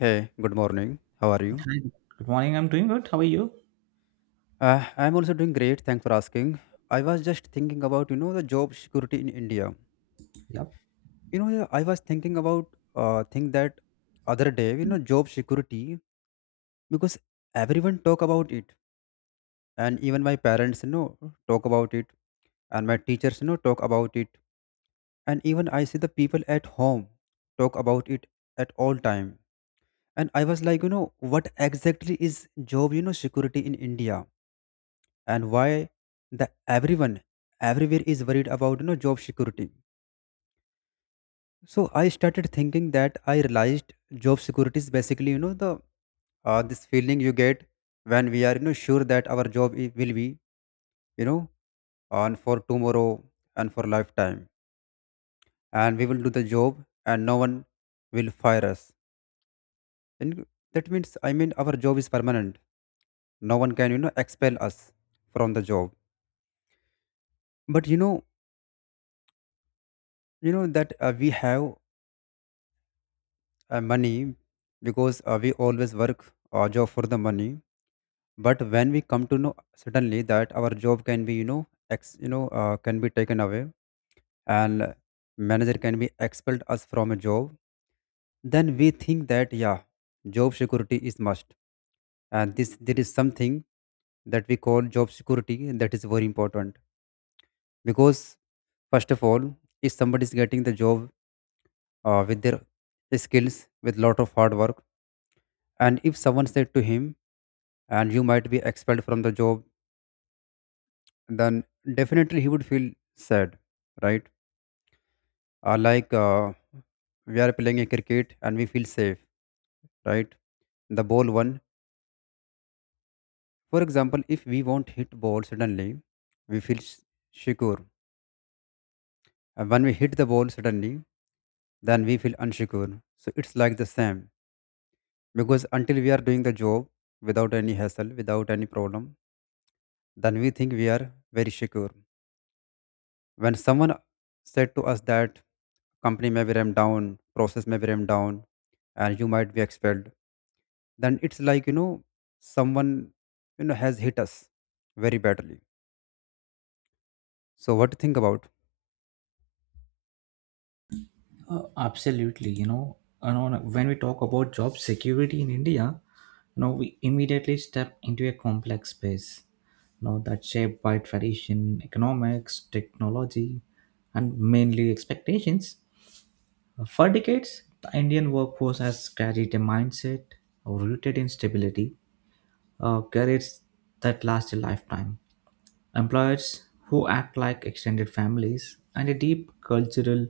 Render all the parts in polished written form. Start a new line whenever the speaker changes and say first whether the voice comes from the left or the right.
left: Hey, good morning. How are you?
right: Hi. Good morning. I'm doing good. How are you?
left: I'm also doing great. Thanks for asking. I was just thinking about you know the job security in India.
right: Yep.
left: I was thinking about thing that other day. You know, job security because everyone talk about it, and even my parents you know talk about it, and my teachers you know talk about it, and even I see the people at home talk about it at all time. And I was like, you know, what exactly is job you know security in India? And why the everyone everywhere is worried about you know job security. So I started thinking that I realized job security is basically you know the this feeling you get when we are you know sure that our will be, you know, on for tomorrow and for lifetime, and we will do the job and no one will fire us. And that means, I mean, our job is permanent. No one can you know expel us from the job. But you know, you know that we have money because we always work our job for the money. But when we come to know suddenly that our job can be you know ex you know can be taken away and manager can be expelled us from a job, then we think that yeah, job security is must. And this there is something that we call job security, and that is very important because first of all, if somebody is getting the job with their skills, with lot of hard work, and if someone said to him and you might be expelled from the job, then definitely he would feel sad, right? uh, like uh, we are playing a cricket and we feel safe, right? The ball one, for example, if we won't hit ball suddenly, we feel secure. And when we hit the ball suddenly, then we feel unsecure. So it's like the same, because until we are doing the job without any hassle, without any problem, then we think we are very secure. When someone said to us that company may be ramped down, process may be ramped down, and you might be expelled, then it's like, you know, someone you know has hit us very badly. So what do you think about?
right: Absolutely. When we talk about job security in India, we immediately step into a complex space, that's shaped by tradition, economics, technology, and mainly expectations. For decades, the Indian workforce has carried a mindset rooted in stability, careers that last a lifetime. Employers who act like extended families, and a deep cultural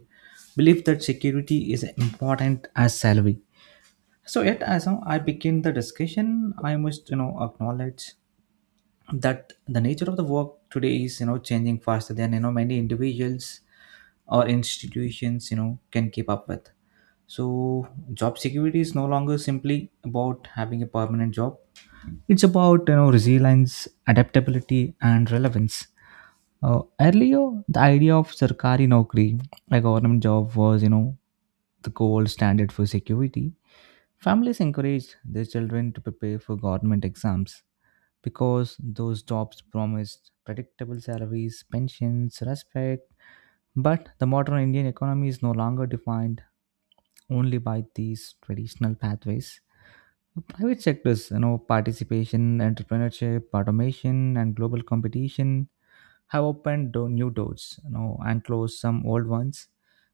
right: belief that security is important as salary. So yet as now I begin the discussion, I must acknowledge that the nature of the work today is changing faster than many individuals or institutions can keep up with. So job security is no longer simply about having a permanent job. It's about resilience, adaptability, and relevance. Earlier, the idea of Sarkari Naukri, a government job, was, the gold standard for security. Families encouraged their children to prepare for government exams because those jobs promised predictable salaries, pensions, respect. But the modern Indian economy is no longer defined only by these traditional pathways. Private sectors, participation, entrepreneurship, automation, and global competition have opened new doors and closed some old ones.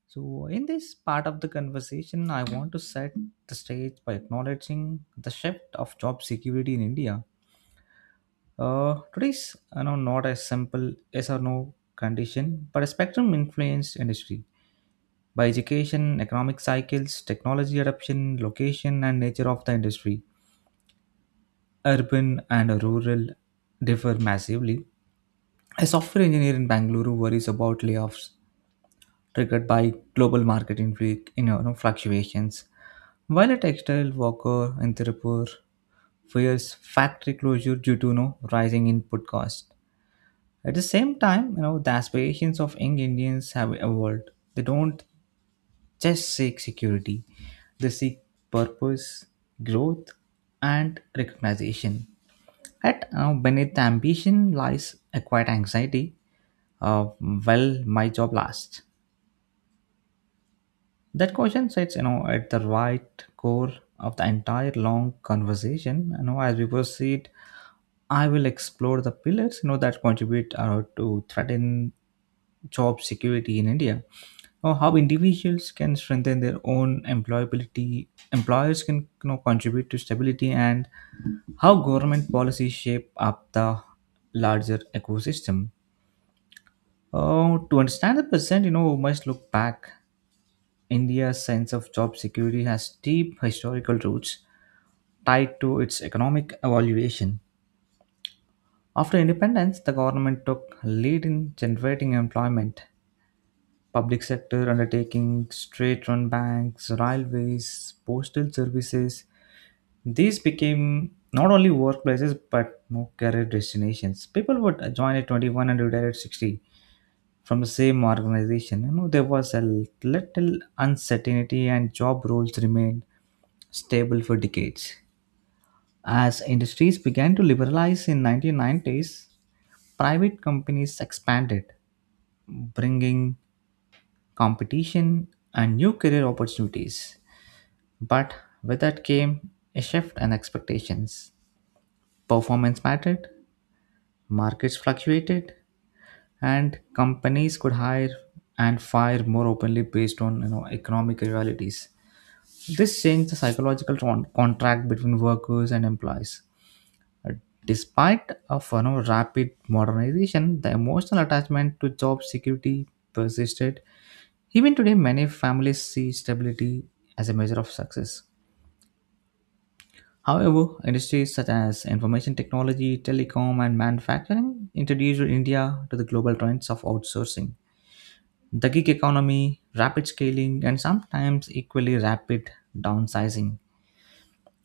right: So in this part of the conversation, I want to set the stage by acknowledging the shift of job security in India. Today's not as simple yes or no condition, but a spectrum influenced industry by education, economic cycles, technology adoption, location, and nature of the industry. Urban and rural differ massively. A software engineer in Bangalore worries about layoffs triggered by global market fluctuations. While a textile worker in Tirupur fears factory closure due to rising input cost. At the same time, the aspirations of young Indians have evolved. They don't just seek security; they seek purpose, growth, and recognition. At Beneath the ambition lies a quiet anxiety of will my job last? That question sits, at the right core of the entire long conversation. As we proceed, I will explore the pillars, that contribute to threaten job security in India, or how individuals can strengthen their own employability, employers can contribute to stability, and how government policies shape up the larger ecosystem. To understand the present, we must look back. India's sense of job security has deep historical roots tied to its economic evaluation. After independence, the government took lead in generating employment. Public sector undertakings, state-run banks, railways, postal services, these became not only workplaces but no career destinations. People would join at 21 and retire at 60 from the same organization. There was a little uncertainty and job roles remained stable for decades. As industries began to liberalize in 1990s, private companies expanded, bringing competition and new career opportunities. But with that came a shift in expectations. Performance mattered, markets fluctuated, and companies could hire and fire more openly based on economic realities. This changed the psychological contract between workers and employees. Despite of rapid modernization, the emotional attachment to job security persisted. Even today, many families see stability as a measure of success. However, industries such as information technology, telecom, and manufacturing introduced India to the global trends of outsourcing. The gig economy, rapid scaling, and sometimes equally rapid downsizing.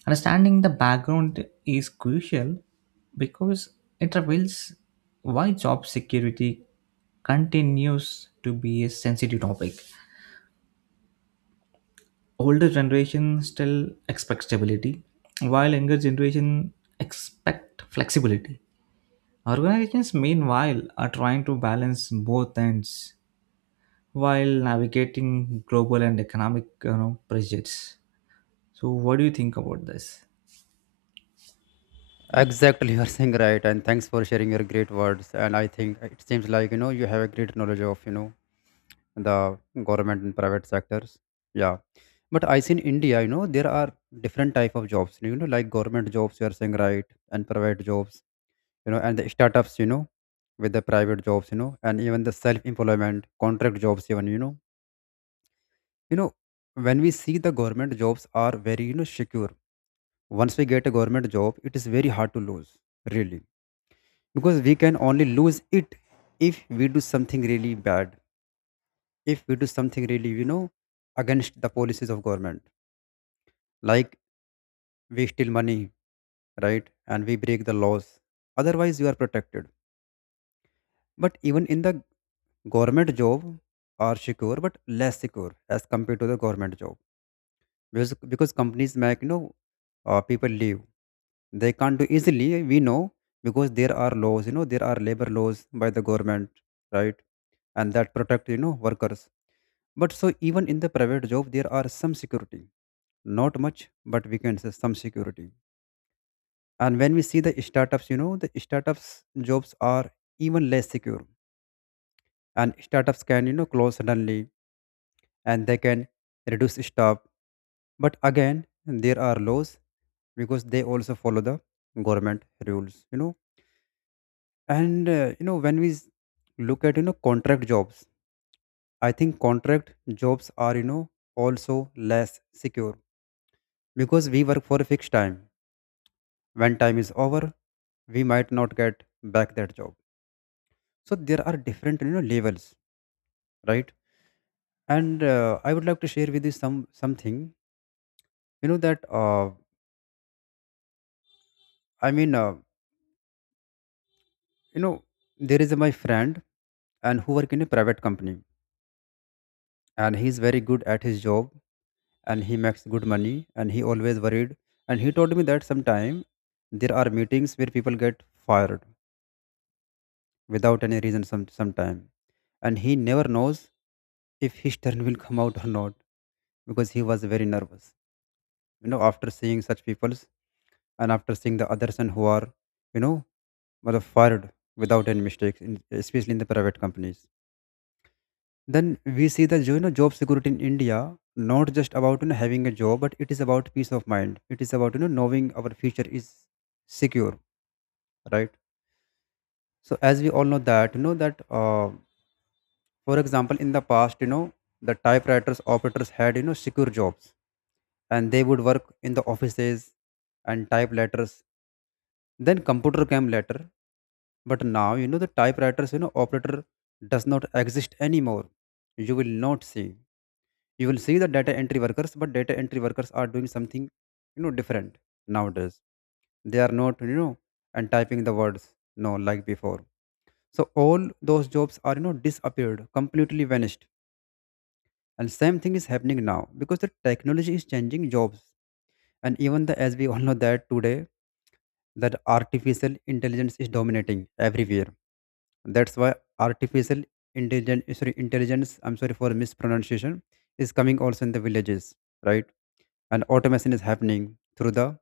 right: Understanding the background is crucial because it reveals why job security continues to be a sensitive topic. Older generation still expect stability, while younger generation expect flexibility. Organizations, meanwhile, are trying to balance both ends while navigating global and economic pressures. So, what do you think about this?
left: Exactly, you are saying right, and thanks for sharing your great words. And I think it seems like you know you have a great knowledge of you know the government and private sectors. Yeah, but I see in India, you know, there are different type of jobs. You know, like government jobs, you are saying right, and private jobs, you know, and the startups, you know, with the private jobs, you know, and even the self employment contract jobs even, you know. You know, when we see the government jobs are very you know secure. Once we get a government job, it is very hard to lose, really, because we can only lose it if we do something really bad, if we do something really, you know, against the policies of government, like we steal money, right, and we break the laws. Otherwise you are protected. But even in the Government job are secure but less secure as compared to the government job, because companies make you know people leave, they can't do easily we know, because there are laws, you know, there are labor laws by the government, right, and that protect you know workers. But so even in the private job there are some security, not much, but we can say some security. And when we see the startups, you know, the startups jobs are even less secure, and startups can you know close suddenly, and they can reduce stop. But again, there are laws because they also follow the government rules, you know. And you know, when we look at you know contract jobs, I think contract jobs are, you know, also less secure because we work for a fixed time. When time is over, we might not get back that job. So there are different you know levels, right? And I would like to share with you some something you know that i mean uh, you know, there is my friend and who work in a private company, and he is very good at his job, and he makes good money and he always worried. And he told me that sometime there are meetings where people get fired without any reason sometime, and he never knows if his turn will come out or not, because he was very nervous you know after seeing such peoples, and after seeing the others and who are, you know, were fired without any mistakes in, especially in the private companies. Then we see the you know job security in India, not just about you know having a job, but it is about peace of mind. It is about you know knowing our future is secure, right? So as we all know that you know that for example in the past, you know, the typewriters operators had you know secure jobs, and they would work in the offices and type letters. Then computer came later. But now, you know, the typewriters, you know, operator does not exist anymore. You will not see. You will see the data entry workers, but data entry workers are doing something you know different nowadays. They are not, you know, and typing the words, no, like before. So all those jobs are you know disappeared, completely vanished. And same thing is happening now because the technology is changing jobs. And even the as we all know that today that artificial intelligence is dominating everywhere. That's why artificial intelligence, sorry, intelligence, I'm sorry for mispronunciation, is coming also in the villages, right? And automation is happening through the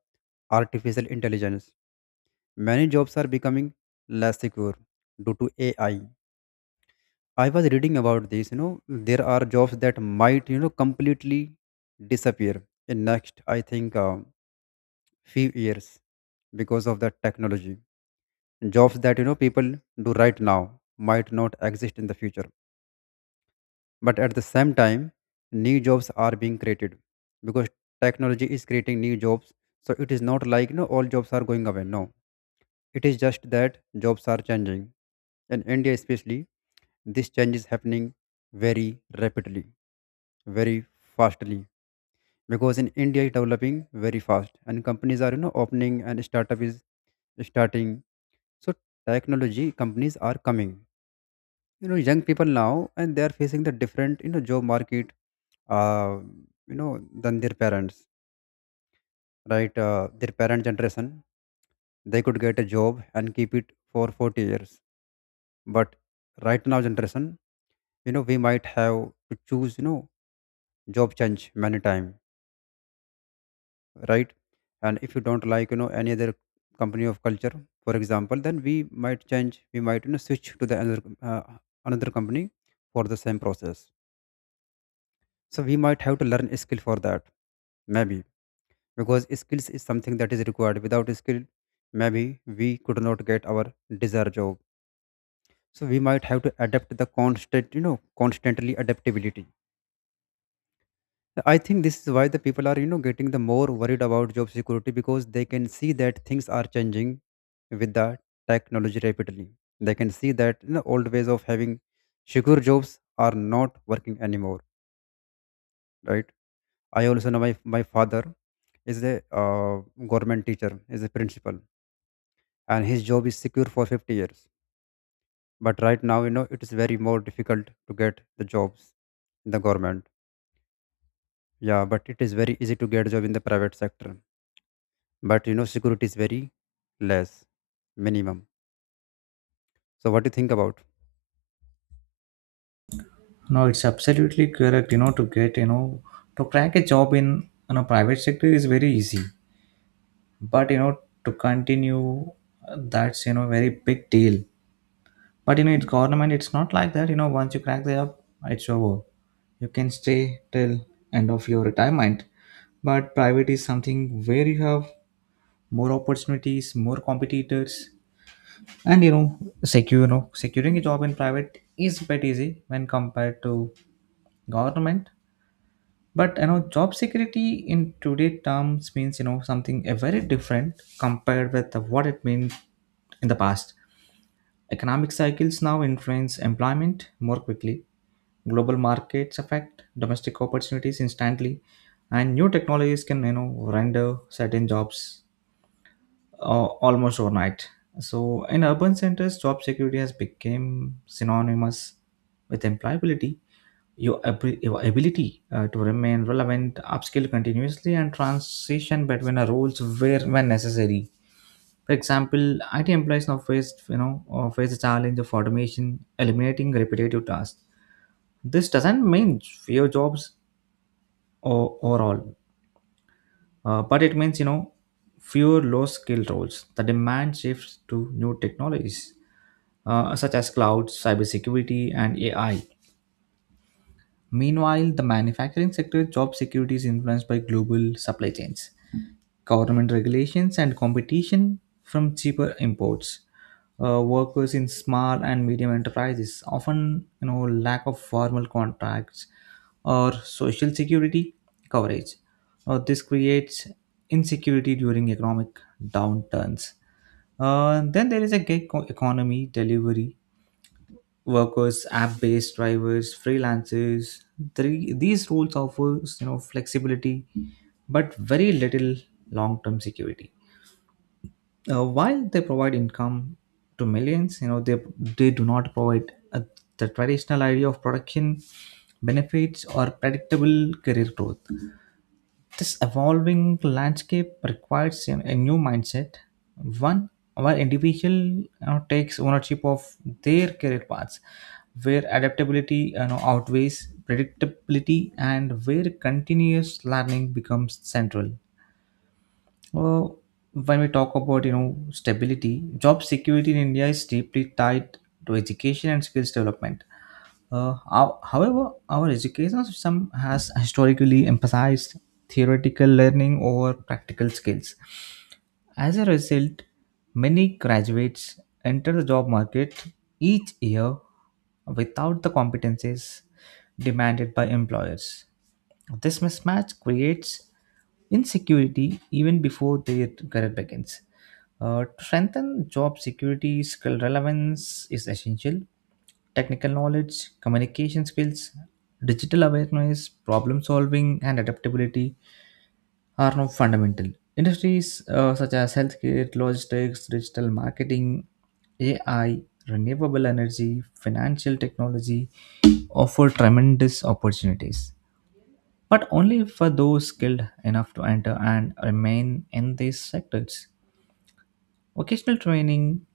left: artificial intelligence. Many jobs are becoming less secure due to AI. I was reading about this, you know, there are jobs that might, you know, completely disappear in next, I think, few years because of the technology. Jobs that, you know, people do right now might not exist in the future. But at the same time, new jobs are being created because technology is creating new jobs. So it is not like no all jobs are going away. No, it is just that jobs are changing. In India, especially, this change is happening very rapidly, very fastly, because in India it's developing very fast and companies are you know opening and startup is starting. So technology companies are coming. You know, young people now and they are facing the different you know job market, uh, you know, than their parents, right? Their parent generation, they could get a job and keep it for 40 years. But right now generation, you know, we might have to choose you know job change many time, right? And if you don't like you know any other company of culture, for example, then we might change, we might you know switch to the another another company for the same process. So we might have to learn a skill for that, maybe, because skills is something that is required. Without skill, maybe we could not get our desired job. So we might have to adapt the constant you know constantly adaptability. I think this is why the people are you know getting the more worried about job security because they can see that things are changing with the technology rapidly. They can see that, you know, old ways of having secure jobs are not working anymore, right? I also know my father is a government teacher, is a principal, and his job is secure for 50 years. But right now, you know, it is very more difficult to get the jobs in the government. Yeah, but it is very easy to get job in the private sector. But you know, security is very less, minimum. So what do you think about?
right: No, it's absolutely correct. To get, to crack a job in, private sector is very easy. But, to continue, that's, very big deal. But, it's government, it's not like that. Once you crack the job, it's over. You can stay till end of your retirement. But private is something where you have more opportunities, more competitors. And, secure, securing a job in private is a bit easy when compared to government. But job security in today terms means something very different compared with what it meant in the past. Economic cycles now influence employment more quickly, global markets affect domestic opportunities instantly, and new technologies can render certain jobs almost overnight. So in urban centers job security has become synonymous with employability, your ability to remain relevant, upskill continuously, and transition between a roles where when necessary. For example, IT employees now face you know face the challenge of automation, eliminating repetitive tasks. This doesn't mean fewer jobs or overall, but it means fewer low-skill roles. The demand shifts to new technologies such as cloud, cybersecurity, and AI. Meanwhile, the manufacturing sector job security is influenced by global supply chains, government regulations, and competition from cheaper imports. Workers in small and medium enterprises often, lack of formal contracts or social security coverage. This creates insecurity during economic downturns. Then there is a gig economy delivery workers, app-based drivers, freelancers. Three, these roles offers flexibility, but very little long-term security. While they provide income to millions, they do not provide the traditional idea of production benefits or predictable career growth. This evolving landscape requires a new mindset, one where individual takes ownership of their career paths, where adaptability outweighs predictability, and where continuous learning becomes central. Well, when we talk about stability, job security in India is deeply tied to education and skills development. However, our education system has historically emphasized theoretical learning over practical skills. As a result, many graduates enter the job market each year without the competencies demanded by employers. This mismatch creates insecurity even before their career begins. To strengthen job security, skill relevance is essential. Technical knowledge, communication skills, digital awareness, problem solving, and adaptability are now fundamental. Industries such as healthcare, logistics, digital marketing, AI, renewable energy, financial technology offer tremendous opportunities but only for those skilled enough to enter and remain in these sectors. Vocational training,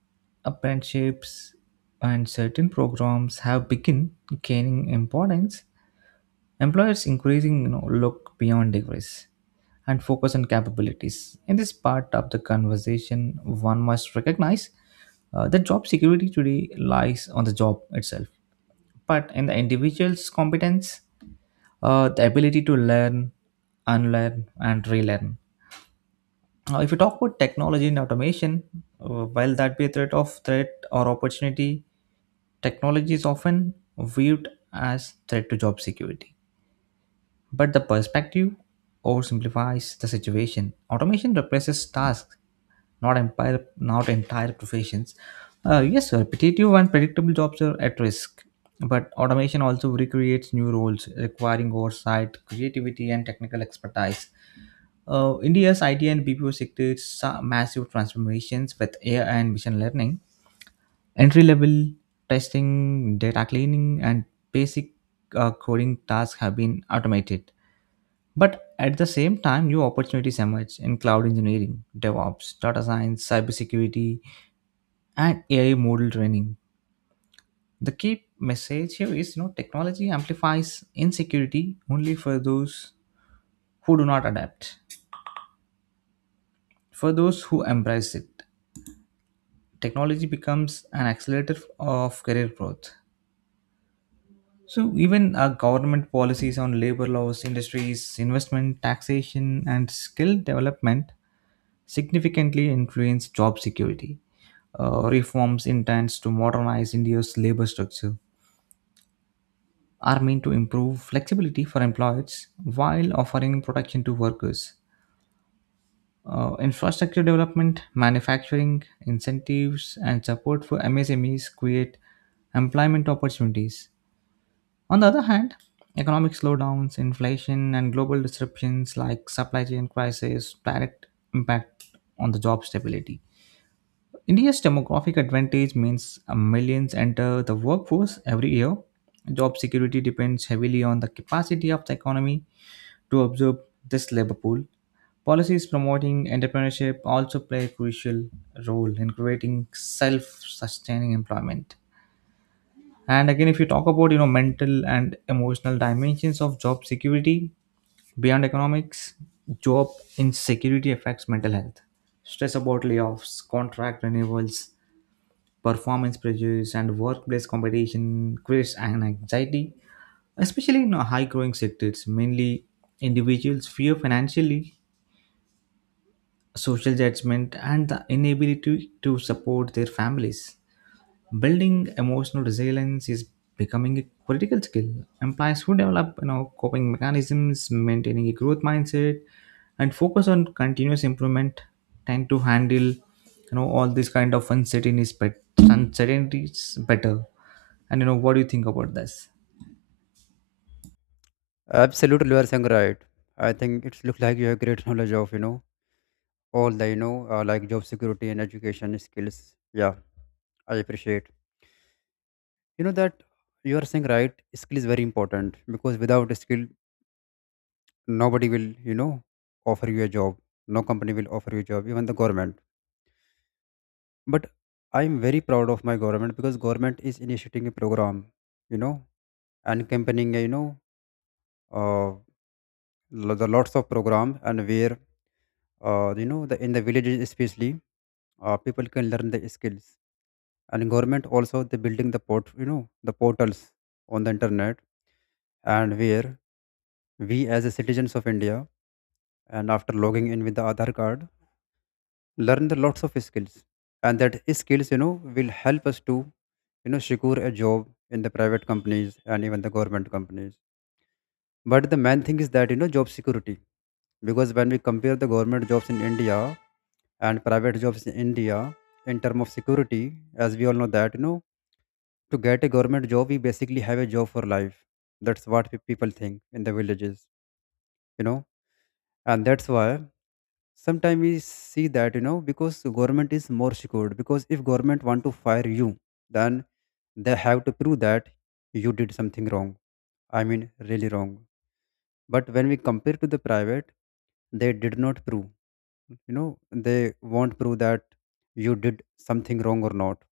right: apprenticeships, and certain programs have begun gaining importance. Employers increasing look beyond degrees and focus on capabilities. In this part of the conversation, one must recognize that job security today lies on the job itself, but in the individual's competence, the ability to learn, unlearn, and relearn. Now, if you talk about technology and automation, while that be a threat of threat or opportunity, technology is often viewed as threat to job security. But the perspective oversimplifies the situation. Automation replaces tasks, not empire not entire professions. Yes sir, repetitive and predictable jobs are at risk, but automation also recreates new roles requiring oversight, creativity, and technical expertise. India's IT and BPO sectors saw massive transformations with AI and machine learning. Entry level testing, data cleaning, and basic coding tasks have been automated, but at the same time, new opportunities emerge in cloud engineering, DevOps, data science, cybersecurity, and AI model training. The key message here is technology amplifies insecurity only for those who do not adapt. For those who embrace it, technology becomes an accelerator of career growth. So even our government policies on labor laws, industries, investment, taxation, and skill development significantly influence job security. Reforms intends to modernize India's labor structure are meant to improve flexibility for employees while offering protection to workers. Infrastructure development, manufacturing, incentives, and support for MSMEs create employment opportunities. On the other hand, economic slowdowns, inflation, and global disruptions like supply chain crisis direct impact on the job stability. India's demographic advantage means millions enter the workforce every year. Job security depends heavily on the capacity of the economy to observe this labor pool. Policies promoting entrepreneurship also play a crucial role in creating self-sustaining employment. And again, if you talk about mental and emotional dimensions of job security beyond economics, job insecurity affects mental health. Stress about layoffs, contract renewals, performance pressures, and workplace competition creates an anxiety, especially in high growing sectors. Mainly individuals fear financially, social judgment, and the inability to support their families. Building emotional resilience is becoming a critical skill. Employees who develop coping mechanisms, maintaining a growth mindset, and focus on continuous improvement tend to handle all these kind of uncertainties, but uncertainties better. And what do you think about this?
left: Absolutely, you are saying right. I think it looks like you have great knowledge of you know all the you know like job security and education skills. Yeah, I appreciate. You know that you are saying right. Skill is very important because without skill, nobody will offer you a job. No company will offer you a job, even the government. But I am very proud of my government because government is initiating a program, you know and campaigning, uh, the lots of program. And where, the, in the villages especially, people can learn the skills. And government also, they building the port, the portals on the internet. And where we, as a citizens of India, and after logging in with the Aadhar card, learn the lots of skills. And that skills, will help us to secure a job in the private companies and even the government companies. But the main thing is that, job security, because when we compare the government jobs in India and private jobs in India, in term of security, as we all know that, to get a government job, we basically have a job for life. That's what people think in the villages, you know and that's why sometimes we see that, because government is more secured, because if government want to fire you, then they have to prove that you did something wrong. I mean, really wrong. But when we compare to the private, they did not prove, you know they won't prove that you did something wrong or not.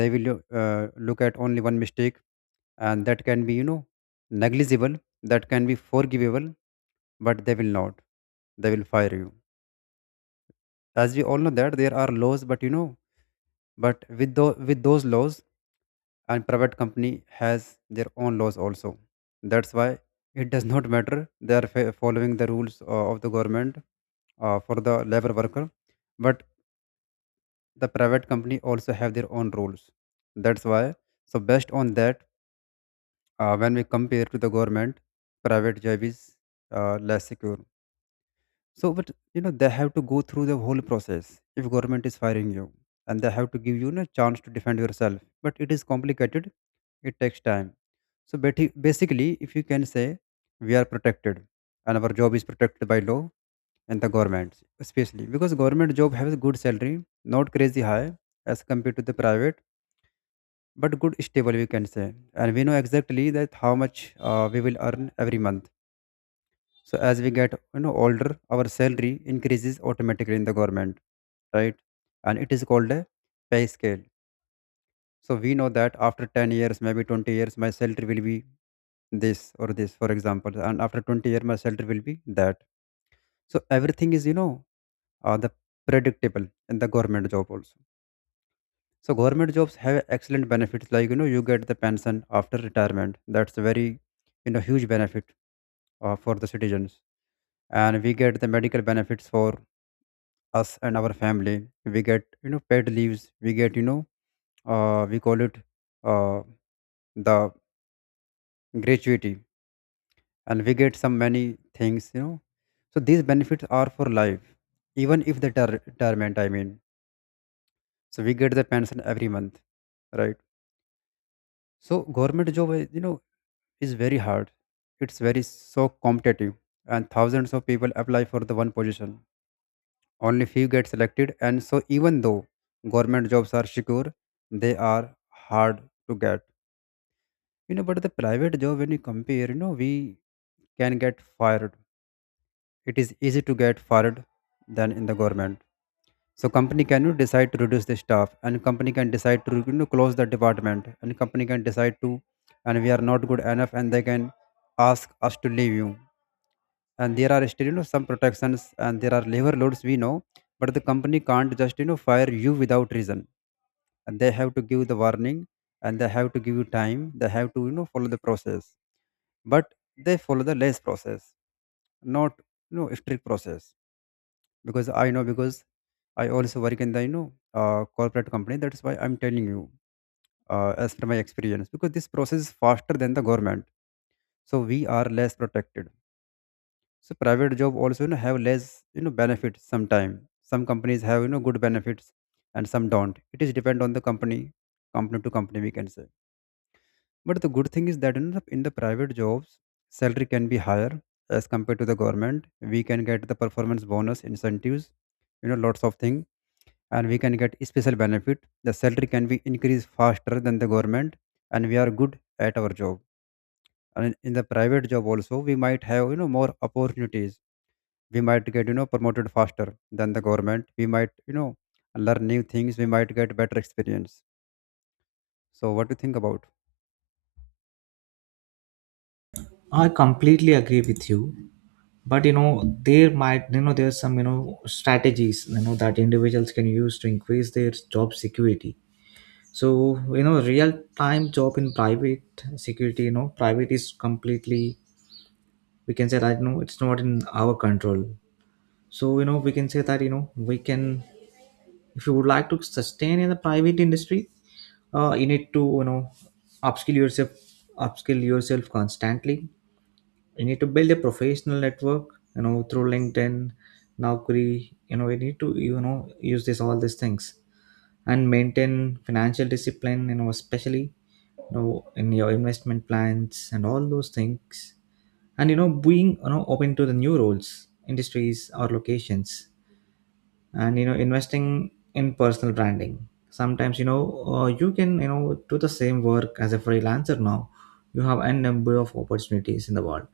left: They will look at only one mistake, and that can be, negligible, that can be forgivable, but they will not, they will fire you. As we all know that there are laws, but but with those, laws, and private company has their own laws also. That's why it does not matter, they are following the rules of the government, for the labor worker. But the private company also have their own rules, that's why. So based on that, when we compare to the government, private job is less secure. So, but you know, they have to go through the whole process if government is firing you, and they have to give you a chance to defend yourself. But it is complicated; it takes time. So, basically, if you can say, we are protected, and our job is protected by law and the government, especially because government job has a good salary, not crazy high as compared to the private, but good stable we can say, and we know exactly that how much we will earn every month. So as we get, older, our salary increases automatically in the government, right? And it is called a pay scale. So we know that after 10 years, maybe 20 years, my salary will be this or this, for example, and after 20 years my salary will be that. So everything is, the predictable in the government job also. So government jobs have excellent benefits, like you get the pension after retirement. That's a very, huge benefit for the citizens. And we get the medical benefits for us and our family. We get, paid leaves. We get, we call it, uh, the gratuity, and we get some many things. So these benefits are for life, even if the retirement. I mean, so we get the pension every month, right? So government job is, is very hard. It's very so competitive, and thousands of people apply for the one position. Only few get selected, and so even though government jobs are secure, they are hard to get. You know, but the private job, when you compare, we can get fired. It is easy to get fired than in the government. So company can, decide to reduce the staff, and company can decide to, close the department, and company can decide to, and we are not good enough, and they can ask us to leave you. And there are still, some protections, and there are labor laws we know, but the company can't just, fire you without reason. And they have to give the warning, and they have to give you time, they have to, follow the process. But they follow the less process, not, strict process, because I know, because I also work in the, corporate company. That's why I'm telling you, as per my experience, because this process is faster than the government. So we are less protected. So private job also, have less, benefits sometime. Some companies have, good benefits, and some don't. It is depend on the company, company to company we can say. But the good thing is that in the private jobs, salary can be higher as compared to the government. We can get the performance bonus, incentives, lots of things, and we can get special benefit. The salary can be increased faster than the government, and we are good at our job. And in the private job also, we might have, more opportunities. We might get, promoted faster than the government. We might, learn new things, we might get better experience. So what do you think about?
right: I completely agree with you, but there might there's some strategies that individuals can use to increase their job security. So real time job in private security, private is completely, we can say that it's not in our control. So we can say that we can if you would like to sustain in the private industry, you need to upskill yourself, upskill yourself constantly. You need to build a professional network, through LinkedIn, Naukri. You need to use this all these things, and maintain financial discipline, especially you know in your investment plans and all those things. And being open to the new roles, industries, or locations, and investing in personal branding. Sometimes you can do the same work as a freelancer. Now you have n number of opportunities in the world.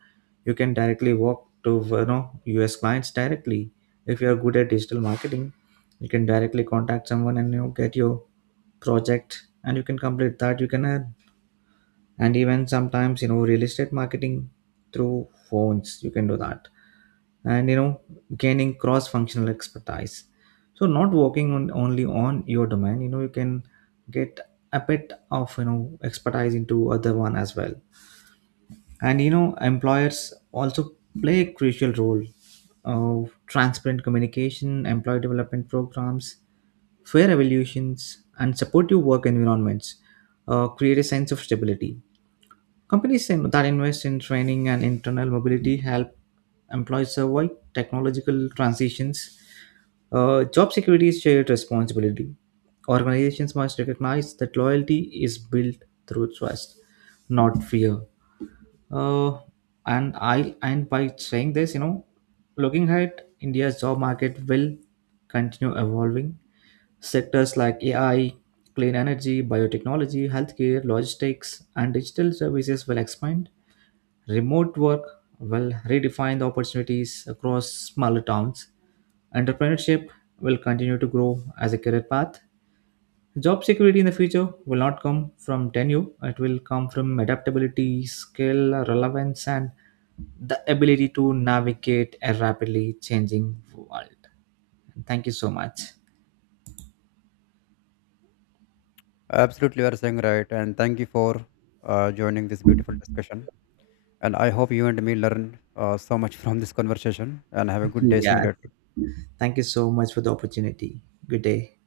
right: You can directly walk to US clients directly. If you are good at digital marketing, you can directly contact someone and get your project and you can complete that, you can earn. And even sometimes real estate marketing through phones, you can do that. And gaining cross functional expertise, so not working on only on your domain, you can get a bit of expertise into other one as well. And employers also play a crucial role of transparent communication, employee development programs, fair evaluations, and supportive work environments create a sense of stability. Companies that invest in training and internal mobility help employees survive technological transitions. Job security is shared responsibility. Organizations must recognize that loyalty is built through trust, not fear. Uh, and by saying this, looking ahead, India's job market will continue evolving. Sectors like AI, clean energy, biotechnology, healthcare, logistics, and digital services will expand. Remote work will redefine the opportunities across smaller towns. Entrepreneurship will continue to grow as a career path. Job security in the future will not come from tenure, it will come from adaptability, skill, relevance, and the ability to navigate a rapidly changing world. Thank you so much.
left: Absolutely, you are saying right, and thank you for joining this beautiful discussion. And I hope you and me learn so much from this conversation. And have a good day, see you
right: Yeah,
left: later.
right: thank you so much for the opportunity. Good day.